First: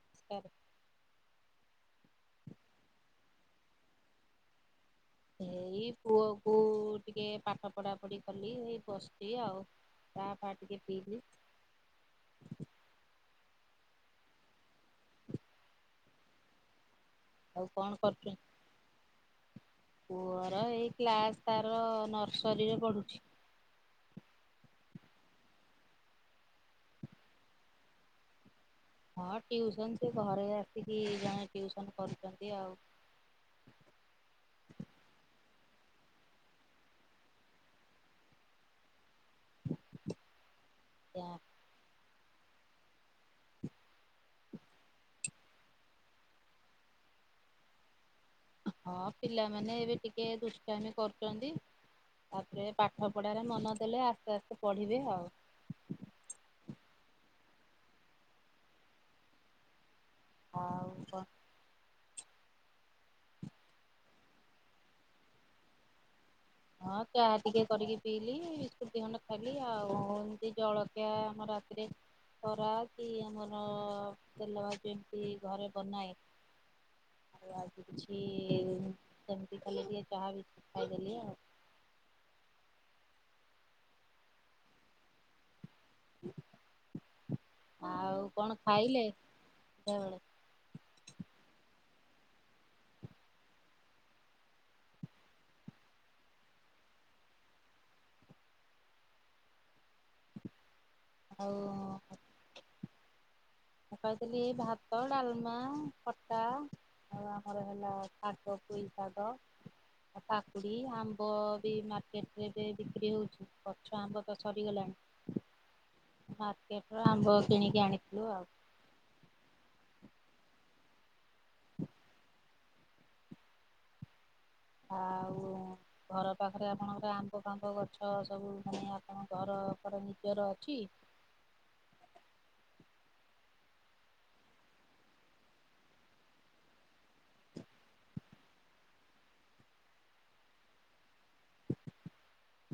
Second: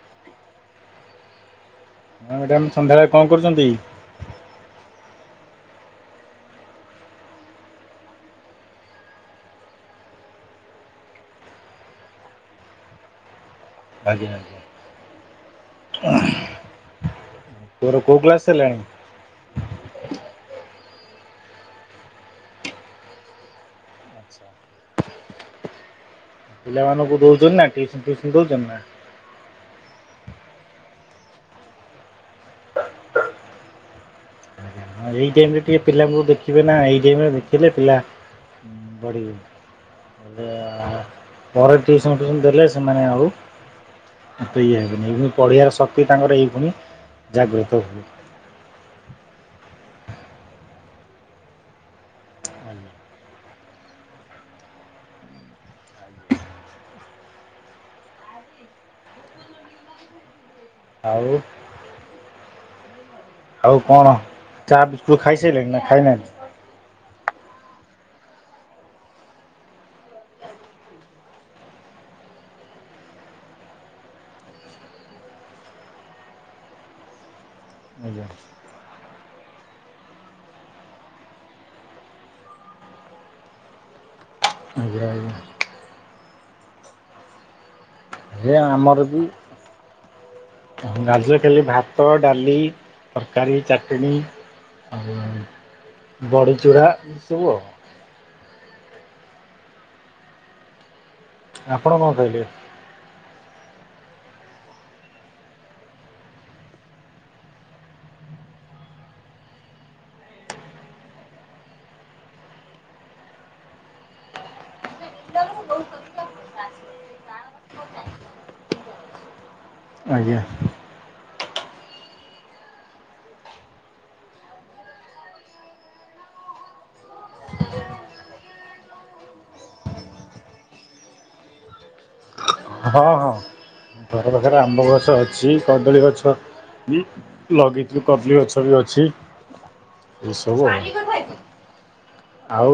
[unintelligible] ହଁ ମ୍ୟାଡାମ ସନ୍ଧ୍ୟାବେଳେ କଣ କରୁଛନ୍ତି? ଏଇ ପୁଅକୁ ଟିକେ ପାଠ ପଢାପଢି କଲି ଏଇ ବସିଛି ଆଉ। ଚା ଫା ଟିକେ ପିଇଲି। [unintelligible] [inaudible] ଆଉ କଣ ତୋର କୋଉ କରୁଛନ୍ତି? କ୍ଲାସ୍ ହେଲାଣି? ପୁଅର ଏଇ କ୍ଲାସ୍ ତାର ନର୍ସରୀରେ ପଢୁଛି। ଆଚ୍ଛା। ପିଲାମାନଙ୍କୁ ଦଉଛନ୍ତି ନା ଟ୍ୟୁସମ ଫ୍ୟୁସନ ଦଉଛନ୍ତି ନା? ହଁ ଟିଉସନ ସେ ଘରେ ଆସିକି ଜଣେ ଟ୍ୟୁସନ କରୁଛନ୍ତି ଆଉ। ଆଜ୍ଞା। ହଁ ଏଇ ଟାଇମ ରେ ଟିକେ ପିଲାଙ୍କୁ ଦେଖିବେ ନା ଏଇ ଟାଇମ ରେ ଦେଖିଲେ ପିଲା ପଢିବେ ପରେ ଟିଉସନ୍ ଫିଉସନ୍ ଦେଲେ ସେମାନେ ଆଉ ଏତେ ଇଏ ହେବେନି ଏବେ ପଢ଼ିବାର ଶକ୍ତି ତାଙ୍କର ଏହିଖୁଣି ଜାଗ୍ରତ ହୁଏ। ହଁ ପିଲାମାନେ ଏବେ ଟିକେ ଦୁଷ୍ଟାମି କରୁଛନ୍ତି। ତାପରେ ଆଜ୍ଞା। ପାଠ ପଢାରେ ମନ ଦେଲେ ଆସ୍ତେ ଆସ୍ତେ ପଢିବେ ଆଉ। [inaudible] ଆଉ। ଆଉ କଣ ଚା ବିସ୍କୁଟ ଖାଇସାଇଲେଣି ନା ଖାଇନାହାନ୍ତି? ହଁ ଚା ଟିକେ କରିକି ପିଇଲିି ବିସ୍କୁଟ ଦି ଖଣ୍ଡ ଖାଇଲି ଆଉ ଏମିତି ଜଳଖିଆ ଆମର ରାତିରେ ବରା କି ଆମର ତେଲଭାଜି ଏମିତି ଘରେ ବନାଏ। ଆଉ ଆଜି କିଛି ଆଜ୍ଞା ସେମିତି ଖାଲି ଟିକେ ଚାହା ବିସ୍କୁଟ ଖାଇଦେଲି ଆଉ। ଆଜ୍ଞା ଆଜ୍ଞା। [inaudible] କଣ ହେ ଆମର ଖାଇଲେ ବି। ସନ୍ଧ୍ୟାବେଳେ? [unintelligible] ଭାତ, ଡାଲି, ତରକାରୀ, ଚାଟିଣି ଆଉ ବଡ଼ିଚୁରା ଏସବୁ ଆଉ [inaudible] ଆଉ ଆପଣ କଣ ଖାଇଲେ? ମୁଁ ଖାଇଥିଲି ଭାତ, ଡାଲମା, ଖଟା ଆଉ ଆମର ହେଲା ଶାଗ ପୁଇ ଶାଗ କାକୁଡି ଆମ୍ବ ବି ମାର୍କେଟ ରେ ବିକ୍ରି ହଉଛି ଗଛ ଆମ୍ବ ତ ସରିଗଲାଣି। [unintelligible] ମାର୍କେଟର ଆମ୍ବ କିଣିକି ଆଣିଥିଲୁ ଆଉ। ଆଜ୍ଞା। [inaudible] ହଉ। ଘର ପାଖରେ ଆପଣଙ୍କର ଆମ୍ବଫାମ୍ବ ଗଛ ସବୁ ମାନେ ଆପଣଙ୍କ ଘରର ଫର ନିଜର ଅଛି। [inaudible] [inaudible] ଘର ପାଖରେ ଆମ୍ବଗଛ ଅଛି କଦଳୀଗଛ ଲଗେଇଥିଲ କଦଲି ଗଛ ବି ଅଛି। ଏସବୁ ଆ ଆଉ।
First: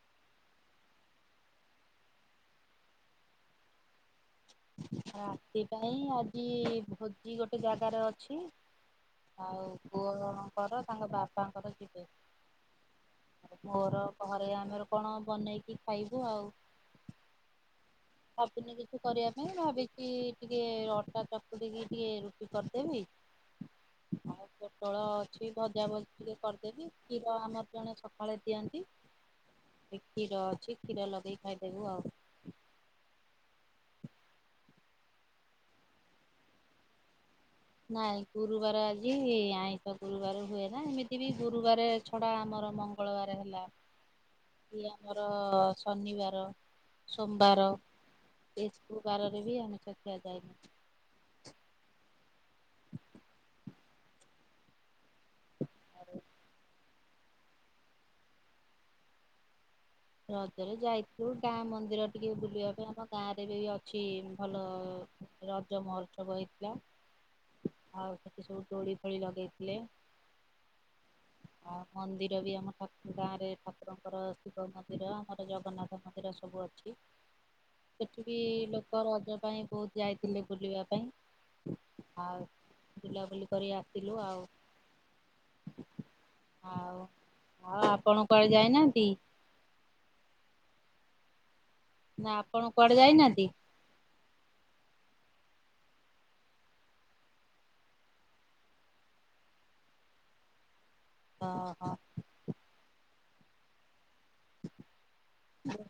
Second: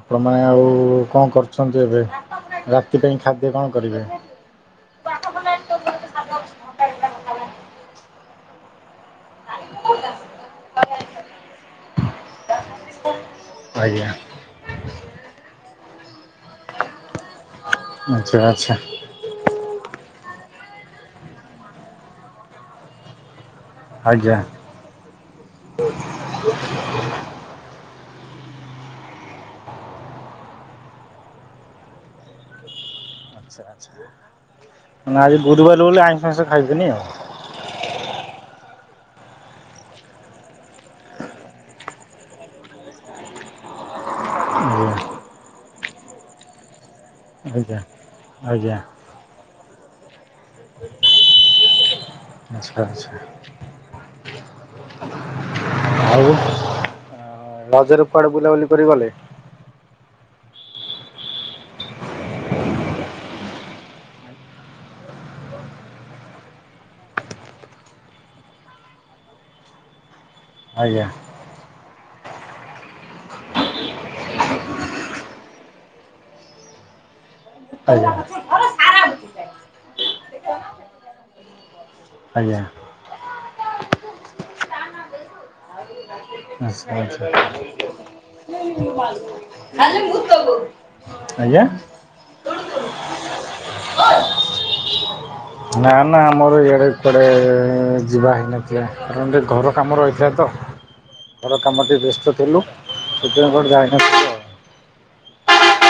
ଆପଣମାନେ ଆଉ କଣ କରୁଛନ୍ତି ଏବେ? ରାତି ପାଇଁ ଖାଦ୍ୟ କଣ କରିବେ? ରାତି ପାଇଁ ଆଜି ଭୋଜି ଗୋଟେ ଜାଗାରେ ଅଛି। ଆଉ ପୁଅ ଜଣଙ୍କର ତାଙ୍କ ବାପାଙ୍କର ଯିବେ ଆଉ ମୋର ଆଜ୍ଞା ଘରେ ଆମର କଣ ବନେଇକି ଖାଇବୁ ଆଉ। ଆଚ୍ଛା ଆଚ୍ଛା ଆପଣ କିଛି କରିବା ପାଇଁ ଭ ଟିକେ ଅଟା ଚକୁିକି ଟିକେ ରୁଟି କରିଦେବି। ଆଜ୍ଞା। କିଛି ଭଜା ଭଜିରେ କରିଦେବି କ୍ଷୀର ଆମର ଜଣେ ସକାଳେ ଦିଅନ୍ତି। କ୍ଷୀର ଅଛି କ୍ଷୀର ଲଗେଇ ଖାଇଦେବୁ ଆଉ। ଆଚ୍ଛା ଆଚ୍ଛା ମାନେ ଆଜି ଗୁରୁବାର ବୋଲି ଆଇଁଷ ଫାଇଁଷ ଖାଇବେନି ଆଉ। ନାଇଁ ଗୁରୁବାର ଆଜି ଆଇଁଷ ଗୁରୁବାର ହୁଏ ନା ଏମିତି ବି ଗୁରୁବାର ଛଡା ଆମର ମଙ୍ଗଳବାର ହେଲା ଇଏ ଆମର ଶନିବାର ସୋମବାର ଆଜ୍ଞା ଆଜ୍ଞା। ଆଜ୍ଞା ଏସବୁବାରରେ ବି ଆମର ଖିଆ ଯାଏନି। ଆଛା ଆଛା। ରଜ ର କୁଆଡେ ବୁଲାବୁଲି କରି ଗଲେ? ରଜରେ ଯାଇଥିଲୁ ଗାଁ ମନ୍ଦିର ଟିକେ ବୁଲିବା ପାଇଁ ଆମ ଗାଁ ରେ ବି ଅଛି ଭଲ ରଜ ମହୋ୍ସବ ହେଇଥିଲା। ଆଉ ସେଠି ସବୁ ଦୋଳିଫୋଳି ଲଗେଇଥିଲେ। ଆଜ୍ଞା। ଆଉ ମନ୍ଦିର ବି ଆମ ପାଖ ଗାଁ ରେ ଠାକୁରଙ୍କର ଶିବ ମନ୍ଦିର ମନ୍ଦିର ଆମର ଜଗନ୍ନାଥ ମନ୍ଦିର ସବୁ ଅଛି ଆଜ୍ଞା ଆଜ୍ଞା। ସେଠିକି ଲ ଆଚ୍ଛା ରଜ ପାଇଁ ବହୁତ ଯାଇଥିଲେ ବୁଲିବା ପାଇଁ ଆଉ ବୁଲାବୁଲି କରି ଆସିଲୁ ଆଉ। ଆଉ ଆଉ ଆପଣ ଆଛା କୁଆଡେ ଯାଇନାହାନ୍ତି? ଆଛା। ଆଜ୍ଞା। ଆପଣ କୁଆଡେ ଯାଇନାହାନ୍ତି? [unintelligible] ନା ନା ଆମର ଇଆଡେ କୁଆଡେ ଯିବା ହେଇନଥିଲା କାରଣ ଟିକେ ଘର କାମ ରହିଥିଲା ତ। [inaudible] ଘର ଓହୋ କାମଟି ବ୍ୟସ୍ତ ଥିଲୁ ସୁପ୍ରିମକୋର୍ଟ ଯାଇନଥିଲୁ ଆଉ। [unintelligible]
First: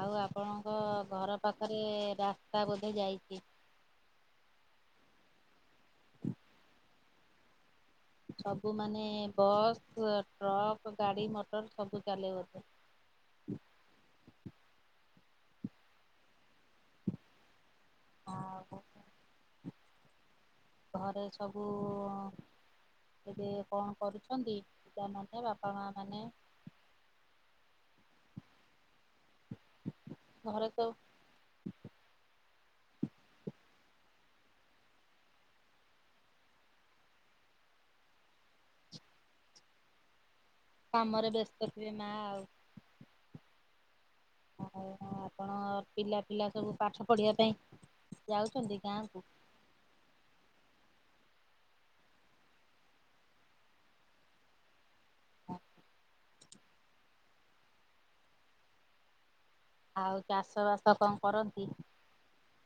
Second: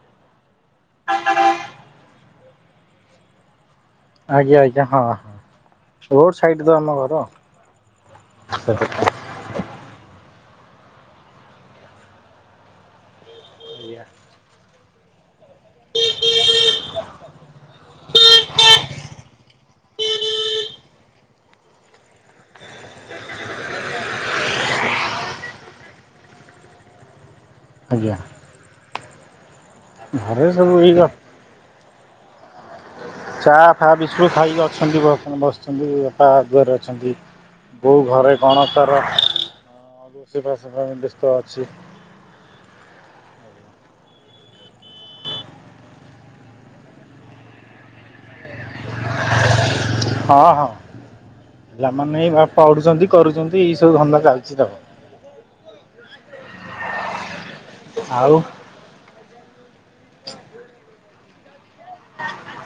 ଆଉ ଆପଣଙ୍କ ଘର ପାଖରେ ରାସ୍ତା ବୋଧେ ଯାଇଚି? ଆଜ୍ଞା ଆଜ୍ଞା ହଁ ରୋଡ ସାଇଟ ତ ଆମ ଘର। ସବୁ ମାନେ ସେଥିପାଇଁ। ବସ୍ ଅ ଟ୍ରକ୍ ଗାଡି ମଟର ସବୁ ଚାଲେ ବଧେ। ଆଉ ଘରେ ସବୁ ଏବେ କଣ କରୁଛନ୍ତି ପିଲା ମାନେ ବାପା ମା ମାନେ? ଆଜ୍ଞା [inaudible] ଆରେ ସବୁ ଏଇ ଗପ ଚା ଫା ବିସକୁଟ୍ ଖାଇକି ଅଛନ୍ତି, ବର୍ତ୍ତମାନ ବସିଛନ୍ତି ବାପା ଘରେ ଅଛନ୍ତି। ବୋଉ ଘରେ କଣ ତାର? ସେବା ସେବା ପାଇଁ କାମରେ ବ୍ୟସ୍ତ ଅଛି। ଥିବେ ମା ଆଉ [unintelligible] ଆପଣ ପିଲା ପିଲା ସବୁ ପାଠ ପଢିବା ପାଇଁ ଯାଉଛନ୍ତି। ଗାଁକୁ ହଁ ହଁ। ପିଲାମାନେ ଏଇ ପଢୁଛନ୍ତି କରୁଛନ୍ତି ଏଇ ସବୁ ଧନ୍ଦା ଚାଲିଛି ଆଉ। ଆଉ। ଆଉ ଚାଷ ବାସ କଣ କରନ୍ତି?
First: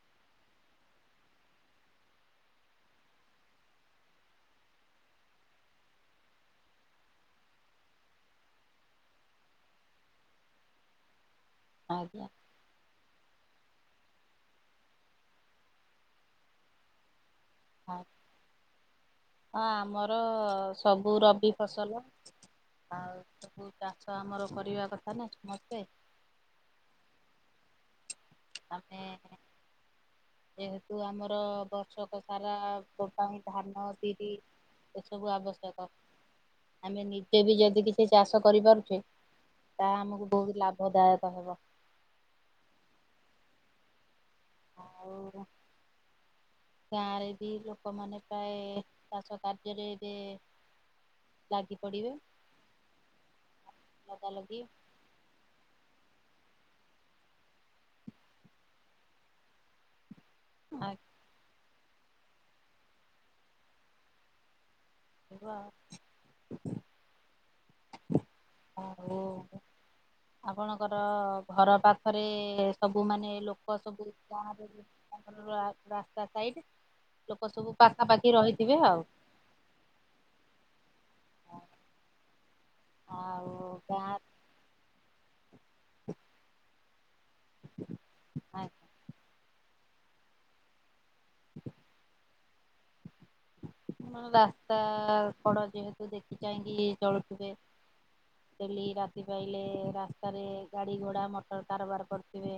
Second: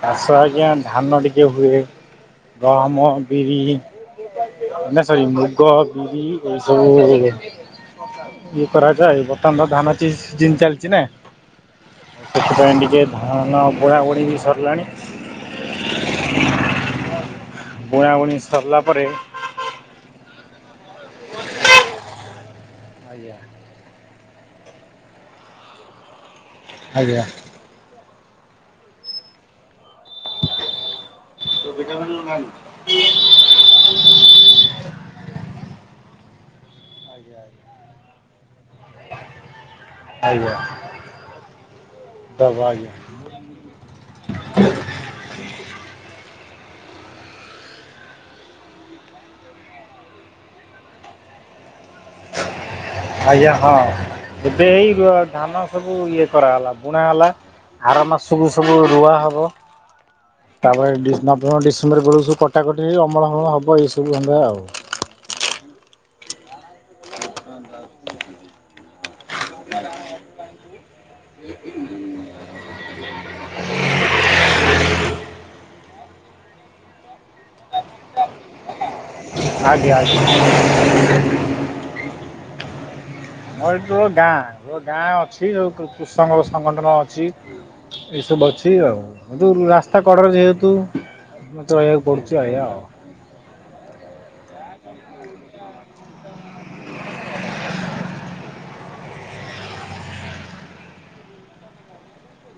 ଚାଷ ଆଜ୍ଞା ଧାନ ଟିକେ ହୁଏ ଗହମ, ବିରି ନାଇଁ ସରି ମୁଗ, ବିରି ଏ ସବୁ ଇଏ କରାଯାଏ ବର୍ତ୍ତମାନ ତ ଧାନ ସି ସିଜିନ ଚାଲିଚି ନା ଆଜ୍ଞା ସେଥିପାଇଁ ଟିକେ ଧାନ ବୁଣା ବୁଣି ବି ସରିଲାଣି। ବୁଣାବୁଣି ସରିଲା ପରେ ହଁ ଆମର ସବୁ ରବି ଫସଲ। ଆଜ୍ଞା ଆଉ ଚାଷ ଆମର କରିବା କଥା ନା ସମସ୍ତେ ଆଜ୍ଞା। ଆମେ ଯେହେତୁ ଆମର ବର୍ଷ ଆଜ୍ଞା। କୃଷକସାରା ପକାଏ ଧାନ, ବିରି ଏସବୁ ଆବଶ୍ୟକ। ଆମେ ଆଜ୍ଞା ନିଜେ ବି ଯଦି କିଛି ଚାଷ କରିପାରୁଛେ ତାହା ଆମକୁ ଆଜ୍ଞା ବହୁତ ଲାଭଦାୟକ ହେବ। [unintelligible] ଆଉ। ଗାଁରେ ବି ଲୋକମାନେ ପ୍ରାୟେ ଚାଷ କାର୍ଯ୍ୟରେ ଏବେ ଲାଗି ପଡିବେ। ଆଜ୍ଞା ହଁ ଲଗାଲଗି ଏବେ ଏଇ ଧାନ ସବୁ ଇଏ କରାହେଲା ବୁଣା ହେଲା ଆର ମାସକୁୁ ସବୁ ରୁଆ ହବ। ତାପରେ ଡିସେ ନଭେମ୍ବର ଡିସେମ୍ବର ବେଳକୁ, ସବୁ କଟାକଟି ହୋଇ ଅମଳ ହବ ଏଇସବୁ ଧନ୍ଦା ଆଉ। ହଁ। ଓ ହୋ। ଆପଣଙ୍କର ଘର ପାଖରେ ସବୁ ମାନେ ଲୋକସବୁ ଗାଁରେ ଆମର ରାସ୍ତା ସାଇଡ, ଲୋକ ସବୁ ପାଖାପାଖି ରହିଥିବେ ଆଉ। ଆଜ୍ଞା ଆଜ୍ଞା। ମୋର ଏଠି [unintelligible] ଗାଁ, ମୋ ଗାଁ ଅଛି ଆଉ କୃଷକଙ୍କ ସଂଗଠନ ଅଛି। ଏଇସବୁ ଅଛି ଆଜ୍ଞା ଆଉ ସୋଉଟୁ, ରାସ୍ତା କଡରେ ଯେହେତୁ ମତେ ରହିବାକୁ ପଡୁଛି। ରହିଆ ଆଉ। ରାସ୍ତା କଡ ଯେହେତୁ ଦେଖି ଚାହିଁକି ଚଳୁଥିବେ। ଡେଲି ରାତି ପାହିଲେ ରାସ୍ତାରେ ଗାଡ଼ି ଘୋଡ଼ା ମଟର କାରବାର କରୁଥିବେ।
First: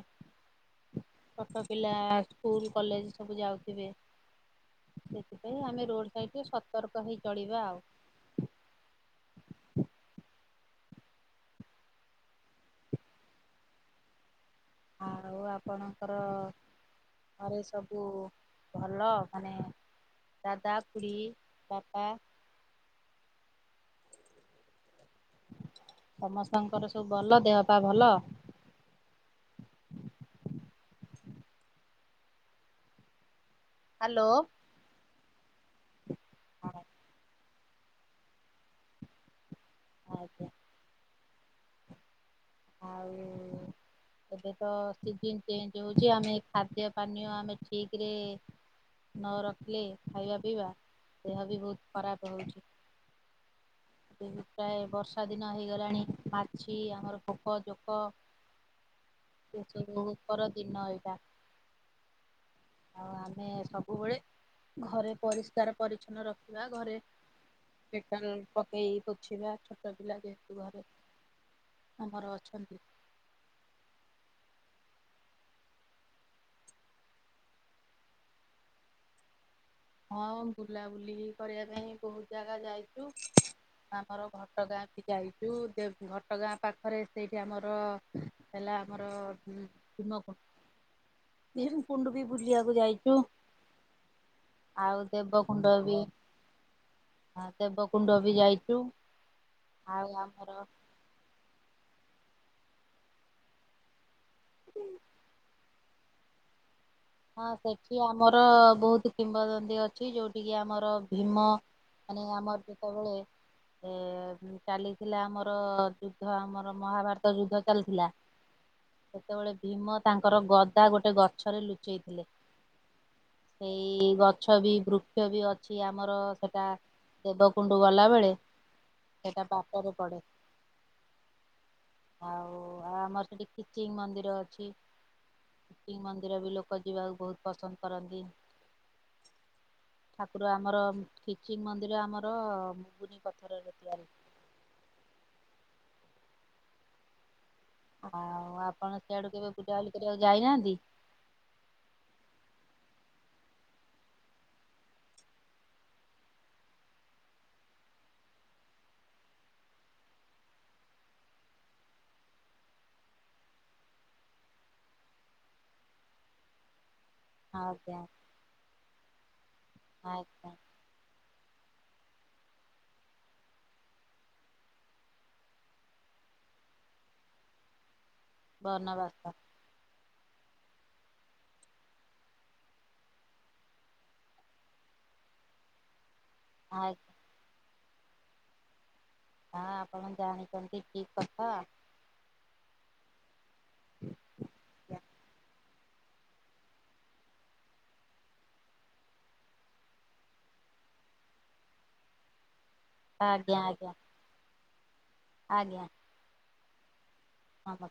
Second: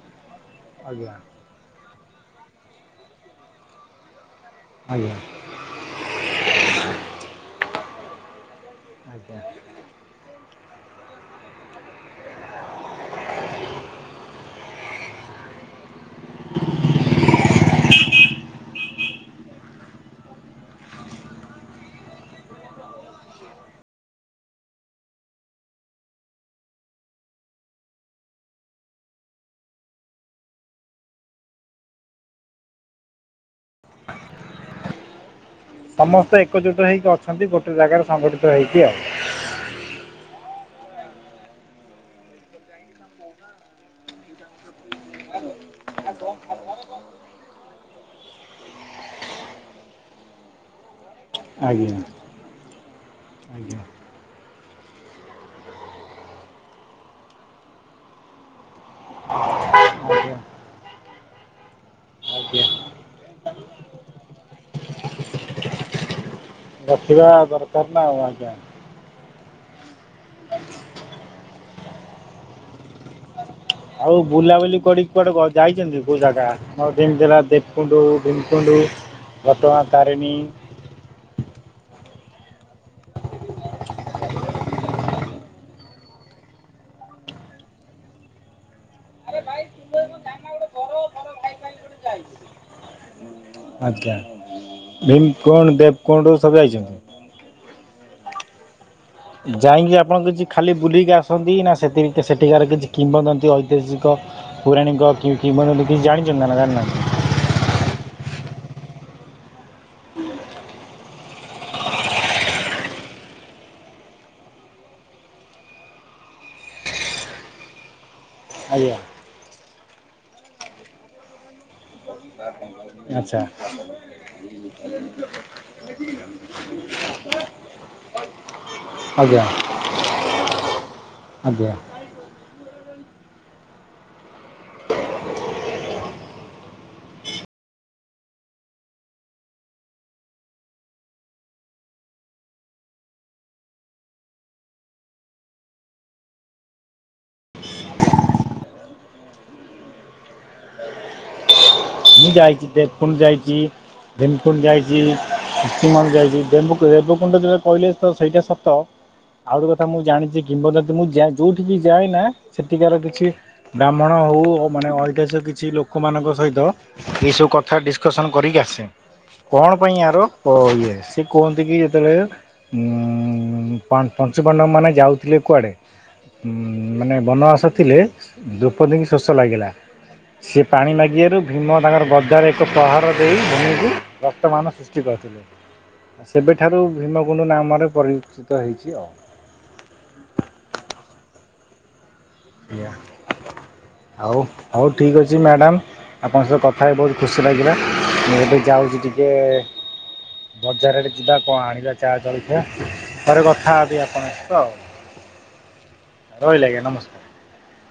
ଆଜ୍ଞା। ଛୋଟ ପିଲା ସ୍କୁଲ କଲେଜ ସବୁ ଯାଉଥିବେ। ଆଜ୍ଞା। ମୁଁ ଆମେ ରୋଡ଼ ସାଇଡ଼୍ ସତର୍କ ହେଇ ଚଳିବା ଆଉ। ଆଜ୍ଞା। ଆଉ ଆପଣଙ୍କର ଘରେ ସବୁ ଭଲ? ମାନେ ଦାଦା, ଖୁଡୀ, ବାପା ସମସ୍ତଙ୍କର ସବୁ ଭଲ ଦେହ ପା ଭଲ [unintelligible] ହ୍ୟାଲୋ। ସମସ୍ତେ ଏକଜୁଟ ହେଇକି ଅଛନ୍ତି ଗୋଟେ ଜାଗାରେ ସଂଗଠିତ ହେଇକି ଆଉ। ଆଜ୍ଞା। ଆଉ ଏବେ ତ ସିଜିନ୍ ଚେଞ୍ଜ ହଉଛି ଆମେ ଖାଦ୍ୟ ପାନୀୟ ଆମେ ଠିକ ରେ ନ ରଖିଲେ ଖାଇବା ପିଇବା ଦେହ ବି ବହୁତ ଆଜ୍ଞା ଖରାପ ହଉଛି। ଆଜ୍ଞା ଏବେ ପ୍ରାୟ ବର୍ଷା ଦିନ ହେଇଗଲାଣି ମାଛି ଆମର ପୋକ ଜୋକ ସେସବୁ ଉ ଆଜ୍ଞା ପର ଦିନ ଏଇଟା ଆଜ୍ଞା ଆଉ ଆମେ ସବୁବେଳେ ଘରେ ପରିଷ୍କାର ପରିଚ୍ଛନ୍ନ ର ବା ଘରେ ରଖିବା ଦରକାର ନା ଆଉ ଡେଟଲ୍ ଆଜ୍ଞା ପକେଇ ପୋଛିବା। ଛୋଟ ପିଲା ଯେହେତୁ ଘରେ ଆମର ଅଛନ୍ତି। ଆଉ ବୁଲାବୁଲି କଡିକି କୁଆଡେ ଯାଇଛନ୍ତି କୋଉ ଜାଗା [unintelligible] ହେଲା ଦେବକୁଣ୍ଡ ଭୀମକୁଣ୍ଡ? ଘଟଗାଁ ତାରେଣୀ ହଁ ବୁଲାବୁଲି କରିବା ପାଇଁ ବହୁତ ଜାଗା ଯାଇଛୁ। ଆମର ଘଟଗାଁ ବି ଯାଇଛୁ ଘଟଗାଁ ପାଖରେ ସେଇଠି ଆମର ହେଲା ଆମର ଉମ ଭୀମକୁଣ୍ଡ ବି ବୁଲିବାକୁ ଯାଇଛୁ। ଆଜ୍ଞା ଆଉ ଦେବକୁଣ୍ଡ ଭୀମକୁଣ୍ଡ, ଦେବକୁଣ୍ଡ ସବୁ ଯାଇଛନ୍ତି। ଦେବକୁୁଣ୍ଡ ବି ଯାଇଛୁ। ଯାଇକି ଆଉ ଆପଣ କିଛି ଆମର ଖାଲି ବୁଲିକି ଆସନ୍ତି ନା ସେତିକି ସେଠିକାର କିଛି କିମ୍ବଦନ୍ତି ଐତିହାସିକ ପୌରାଣିକ କି କିମ୍ବଦନ୍ତି କିଛି ଜାଣିଛନ୍ତି ନା ଜାଣିନାହାଁନ୍ତି? ହଁ ସେଠି ଆମର ବହୁତ କିମ୍ବଦନ୍ତି ଅଛି ଯୋଉଠି କିି ଆମର ଭୀମ ମାନେ ଆମର୍ ଯେତେବଳେ ଏ ଚାଲିଥିଲା ଆମର ଯୁଦ୍ଧ ଆମର ମହାଭାରତ ଯୁଦ୍ଧ ଚାଲିଥିଲା। ଆଜ୍ଞା ସେତେବେଳେ ଭୀମ ତାଙ୍କର ଗଦା ଗୋଟେ ଗଛରେ ଲୁଚି ଚେଇଥିଲେ ଆଚ୍ଛା ସେଇ ଗଛ ବି ବୃକ୍ଷ ବି ଅଛି ଆ ଆମର ସେଇଟା ଦେବକୁଣ୍ଡ ଗଲାବେଳେ ଆଜ୍ଞା ସେଟା ବାଟରେ ପଡେ ଆଜ୍ଞା ଆଉ ଆଉ ଆମର ସେଠି ଖିଚିଂ ମନ୍ଦିର ଅଛି ଖିଚିଂ ମନ୍ଦିର ବି ଲୋକ ଲୋକ ଯିବାକୁ ବହୁତ ପସନ୍ଦ କରନ୍ତି। ଠାକୁର ଆମର ଖିଚିଂ ମନ୍ଦିର ଆମର ମୁଗୁନି ପଥରରେ ତିଆରି। [unintelligible] ଆଉ ଆପଣ ସେଆଡୁ କେବେ ବୁଲାବୁଲି କରିବାକୁ ଯାଇନାହାନ୍ତି? ମୁଁ ଯାଇଛି ଦେବକୁଣ୍ଡ ଯାଇଛି। ଭୀମକୁଣ୍ଡ ଯାଇଛି ଶ୍ରୀମାନ ଯାଇଛି ଦେବୁକୁଣ୍ଡ ଯଉ କହିଲେ ତ ସେଇଟା ସତ ଆଉ ଗୋଟେ କଥା ମୁଁ ଜାଣିଛି କିମ୍ବଦନ୍ତୀ ମୁଁ ଯା ଯୋଉଠିକି ଯାଏ ନା ସେଠିକାର କିଛି ବ୍ରାହ୍ମଣ ହଉ ମାନେ ଐତିହାସିକ କିଛି ଲୋକମାନଙ୍କ ସହିତ ଏସବୁ କଥା ଆଜ୍ଞା ଡିସକସନ୍ କରିକି ଆସେ। କଣ ପାଇଁ ଆର ଆଜ୍ଞା ଇଏ ସେ କୁହ ନ୍ତି କି ଯେତେବେଳେ ଉମ ପଞ୍ଚୁ ପାଣ୍ଡବ ମାନେ ଯାଉଥିଲେ କୁଆଡ଼େ ଉମ ମାନେ ବନବାସ ଥିଲେ ଦ୍ରୌପଦୀଙ୍କୁ ବନବାସ ଶୋଷ ଲାଗିଲା ସେ ପାଣି ମାଗିବାରୁ ଭୀମ ତାଙ୍କର ଗଦାରେ ଏକ ପ୍ରହର ଦେଇ ଭୂମିକୁ ରକ୍ତମାନ ସୃଷ୍ଟି କରିଥିଲେ ସେବେଠାରୁ ଆଜ୍ଞା। ଭୀମଗକୁଣ୍ଡୁ ନାମରେ ପରିଚିତ ହେଇଛି ଆଉ। ହଁ ଆପଣ ଜାଣିଛନ୍ତି ଠିକ କଥା। ଆଜ୍ଞା ହଉ ହଉ ଠିକ୍ ଅଛି ମ୍ୟାଡ଼ାାମ। ଆପଣଙ୍କ ସହ କଥା ହେଇ ବହୁତ ଖୁସି ଲାଗିଲା ମୁଁ ଏବେ ଯାଉଛି ଟିକେ ବଜାର ଆଡେ ଯିବା କଣ ଆଣିବା ଚା ଜଳଖି ଥରେ ଆଜ୍ଞା କଥା ଆଜ୍ଞା। ହେବି ଆପଣଙ୍କ ସହିତ ଆଉ। ଆଜ୍ଞା। ରହିଲି ଆଜ୍ଞା ନମସ୍କାର। ହଁ ହ।